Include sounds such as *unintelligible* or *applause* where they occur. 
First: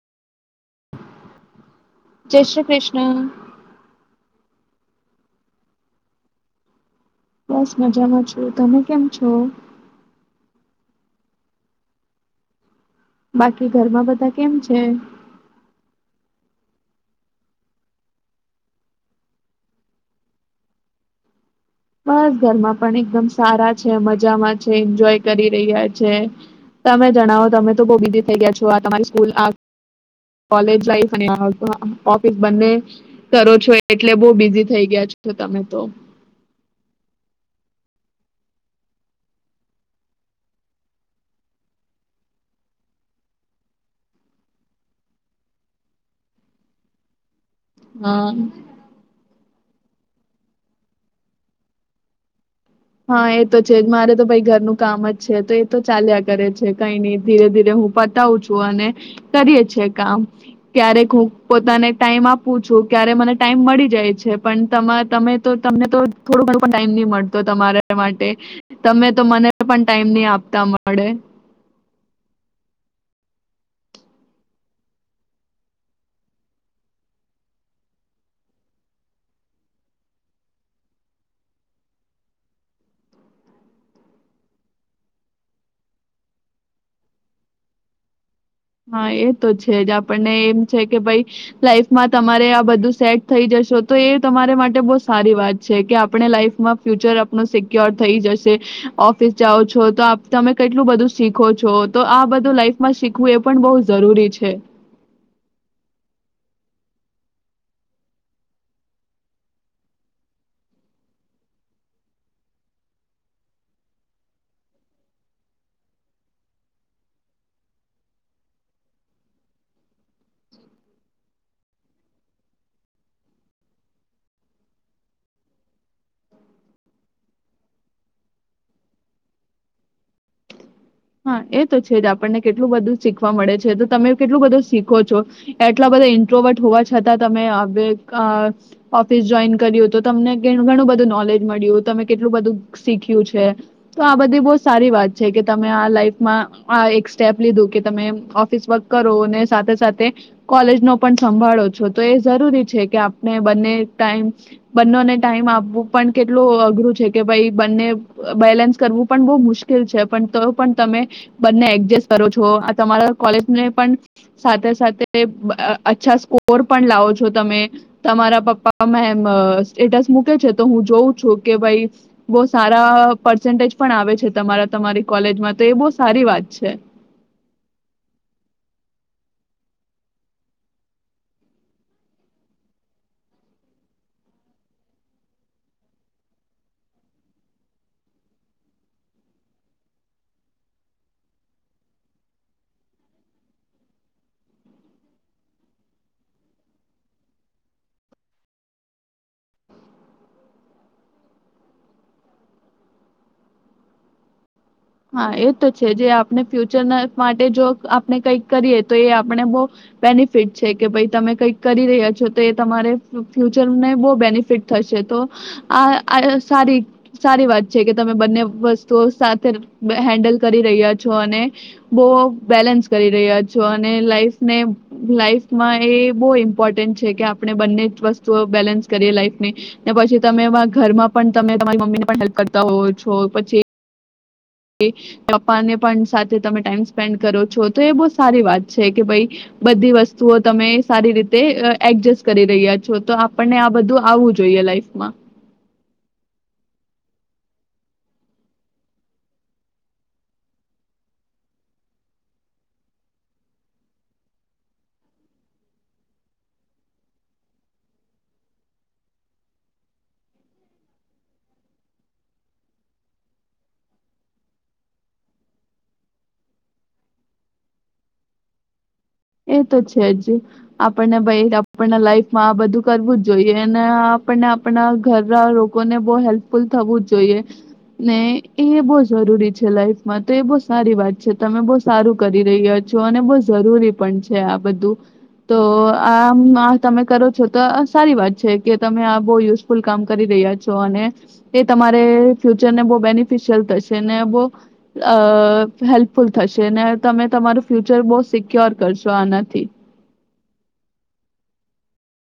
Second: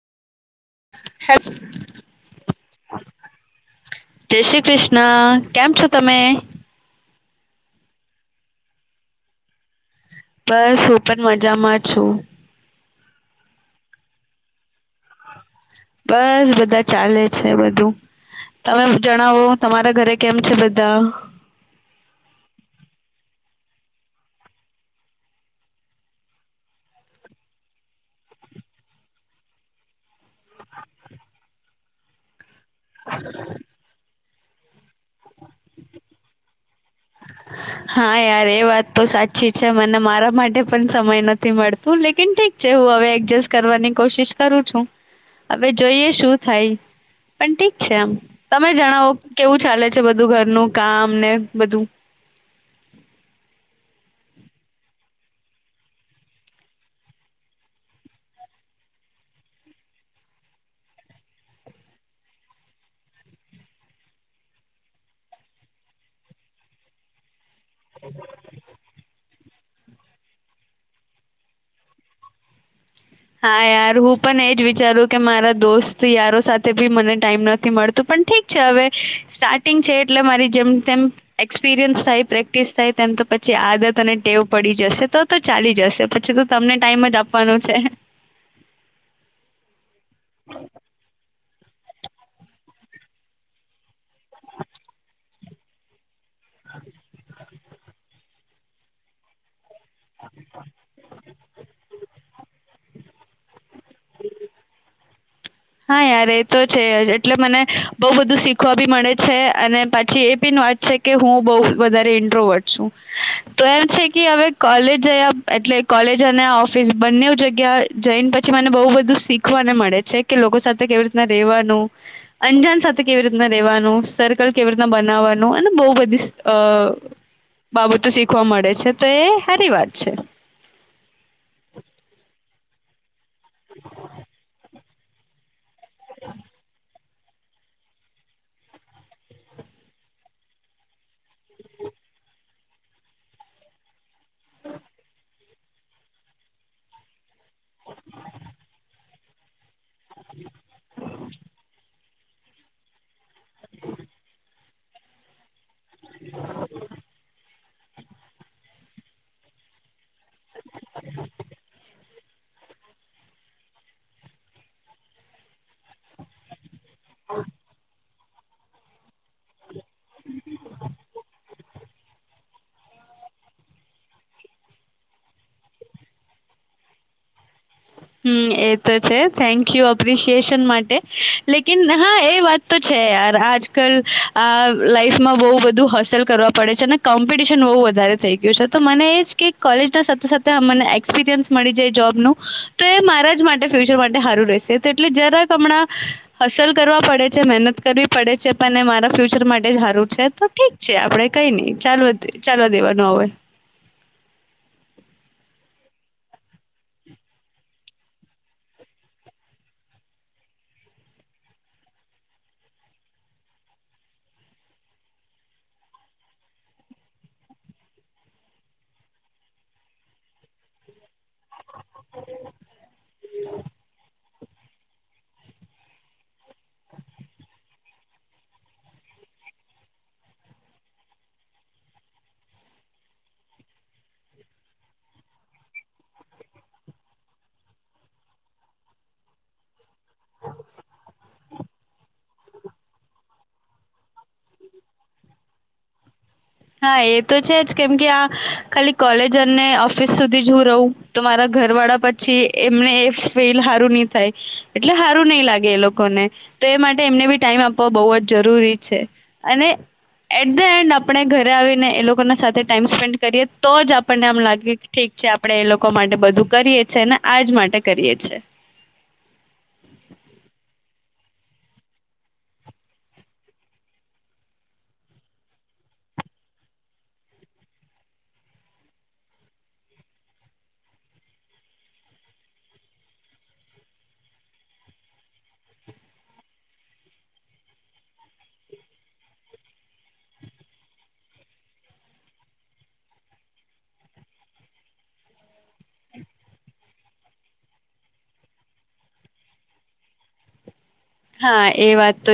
Hello જય શ્રી કૃષ્ણ. જય શ્રી કૃષ્ણ કેમ છો તમે? બસ મજામાં છું તમે કેમ છો? બસ હું પણ મજામાં છું. બાકી ઘરમાં બધા કેમ છે? બસ બધા ચાલે છે બધું, તમે જણાવો તમારા ઘરે કેમ છે બધા? બસ ઘરમાં પણ એકદમ સારા છે મજામાં છે એન્જોય કરી રહ્યા છે, તમે જણાવો તમે તો બોવ બીઝી થઈ ગયા છો આ તમારી સ્કૂલ આ કોલેજ લાઇફ અને ઓફિસ. બંને, કરો છો એટલે બો બિઝી થઈ ગયા. તમે તો. હા યાર એ વાત તો સાચી છે મને મારા માટે પણ સમય નથી મળતું લેકીન ઠીક છે હું હવે એડજસ્ટ કરવાની કોશિશ કરું છું, હવે જોઈએ શું થાય. પણ ઠીક છે આમ, હા તમે જણાવો કેવું ચાલે? બધું ઘરનું કામ ને બધું. હા એ તો છે મારે તો ભાઈ ઘરનું કામ જ છે તો એ તો ચાલ્યા કરે છે કઈ નહી ધીરે ધીરે હું પતાવું છું અને, કરીએ છે કામ, ક્યારેક હું પોતાને ટાઈમ આપું છું ક્યારે મને ટાઈમ મળી જાય છે પણ તમાર તમે તો તમને તો થોડુ ઘણું પણ ટાઈમ નહી મળતો. તમારા માટે, તમે તો મને પણ ટાઈમ નહીં આપતા મળે. હા યાર હું પણ એજ વિચારું કે મારા દોસ્ત યારો સાથે બી મને ટાઈમ નથી મળતું પણ ઠીક છે હવે, સ્ટાર્ટિંગ છે એટલે મારી જેમ તેમ એક્સપિરિયન્સ થાય પ્રેક્ટિસ થાય તેમ તો પછી આદત અને ટેવ પડી જશે તો તો ચાલી જશે પછી તો તમને ટાઈમ જ આપવાનું છે. હા એ તો છે જ આપણને એમ છે કે ભાઈ, લાઈફમાં તમારે આ બધું સેટ થઈ જશો તો એ તમારે માટે બો સારી વાત છે કે આપણે લાઈઇફમાં ફ્યુચર આપણું સિક્યોર થઈ જશે. ઓફિસ જાઓ છો. તો તમે કેટલું બધું શીખો છો તો આ બધું લાઈફ માં શીખવું એ પણ બહુ જરૂરી છે. હા યાર એ તો છે જ એટલે મને બોવ બધું શીખવા બી મળે છે અને પાછી એ પિન વાત છે કે હું બઉ વધારે ઇન્ટ્રોવટ છું તો એમ છે કે હવે કોલેજ જયા એટલે કોલેજ અને ઓફિસ બંને જગ્યા જઈને પછી મને બોવ બધું શીખવાને મળે છે. કે લોકો સાથે કેવી રીતના રેવાનું અંજાન સાથે કેવી રીતના રેવાનું સર્કલ કેવી રીતના બનાવવાનું અને બો બધી અ બાબતો શીખવા મળે છે. તો એ હારી વાત છે. હા એ તો છે જ આપણને કે કેટલું બધું શીખ વા મળે છે તો તમે કેટલું બધું શીખ ખો છો. એટલા બધા ઇન્ટ્રોવર્ટ હોવા છ છતાં તમે હ *unintelligible* ઓફિસ જોઈન કર્યું તો તમને અંગેનું ઘણું બધું નોલેજ મળ્યું તમે કેટલું બધું શીખ્યું છે. તો આ બધી બો સારી વાત છે કે ત મેં આ લાઈફ માં આ એક સ્ટેપ લીધું કે તમે ઓફિસ વર્ક કરો ને સાથેસાથે તે કોલેજ નો પણ સંભાળો છો તો એ જરૂરી છે કે આપણે બંને ટાઈમ બંનેને ટાઈમ આપવું પણ કેટલું અઘરું છે કે ભઈ બંને બેલેન્સ કરવું પણ બહુ મુશ્કેલ છે પણ તો પણ તમે બંને એડજસ્ટ કરો છો તમારા કોલેજને પણ સાથે સાથે અચ્છા સ્કોર પણ લાવો છો તમે તમારા પપ્પા મેમ અ સ્ટેટ્સ મૂકે છે તો હું જોઉં છું કે ભાઈ બહ સારા પર્સન્ટેજ પણ આવે છે તમારા તમારી કોલેજમાં તો એ બોહ સારી વાત છે હમ્મ એ તો છે થેન્ક યુ એપ્રિશિએશન માટે લેકિન હા એ વાત તો છે યાર આજકાલ આ લાઈફમાં બહુ બધું હસલ કરવા પડે છે અને કોમ્પિટિશન બહુ વધારે થઈ ગયું છે તો મને એ જ કે કોલેજ સાથે સાથેને એક્સપિરિયન્સ મળી જાય જોબનું તો એ મારા જ માટે ફ્યુચર માટે હારું રહેશે તો એટલે જરાક હમણાં હસલ કરવા પડે છે મહેનત કરવી પડે છે પણ મારા ફ્યુચર માટે જ હારું છે તો ઠીક છે આપણે કઈ નહી ચાલ ચાલવા દેવાનું હોવે હા એ તો છે જે આપણે ફ્યુચર માટે જો આપણે કંઈક કરીએ તો એ આપણે બો બેનિફિટ છે કે ભઈ તમે કંઈક કરી રહ્યા છો તો એ તમારે ફ્યુચરને બહુ બેનિફિટ થશે તો આ સારી સારી વાત છે કે તમે બંને વસ્તુઓ સાથે હેન્ડલ કરી રહ્યા છો અને બહુ બેલેન્સ કરી રહ્યા છો અને લાઈફને લાઈફમાં એ બહુ ઇમ્પોર્ટન્ટ છે કે આપણે બંને વસ્તુઓ બેલેન્સ કરીએ લાઈફ ની ને પછી તમે ઘરમાં પણ તમે તમારી મમ્મીને પણ હેલ્પ કરતા હોવ છો પછી ચપ્પાને પણ સાથે તમે ટાઈમ સ્પેન્ડ કરો છો તો એ બહ સારી વાત છે કે ભાઈ બધી વસ્તુઓ તમે સારી રીતે એડજસ્ટ કરી રહ્યા છો તો આપણને આ બધું આવવું જોઈએ લાઈફમાં હા એ તો છે જ કેમ કે આ ખાલી કોલેજ અને ઓફિસ સુધી જો રહું તો મારા ઘર વાળા પછી એમને એ ફીલ હારું ની થાય એટલે હારું ની લાગે એ લોકોને તો એ માટે એમને બી ટાઈમ આપવા બોહ જ જરૂરી છે અને એટ ધ એન્ડ આપણે ઘ ઘ આવીને એ લોકોના સાથે ટાઈમ સ્પેન્ડ કરીએ તો જ આપણને આમ લાગે ઠીક છે આપણેે એ લોકો માટે બધું કરીએ છી અને આજ માટે કરીએ છે. એ તો છે જ આપણને ભઈ આપના લાઈફમાં આ બધું કરવું જ જોઈએ અને આપણને આપણા ઘરના લોકોને બોહ હેલ્પફુલ થવું જ જોઈએ ને એ બોહ જરૂરી છે લાઈફમાં તો એ બોહ સારી વાત છે તમે બહુ સારું કરી રહ્યા છો અને બોહ જરૂરી પણ છે આ બધું તો આમ તમે કરો છો તો સારી વાત છે કે તમે આ બો યુઝફુલ કામ કરી રહ્યા છો અને એ તમારે ફ્યુચરને બો બેનિફિશિયલ થશે ને બો હેલ્પફુલ થશે ને તમે તમારું ફ્યુચર બો સિક્યોર કરશો આના થી હા એ વાત તો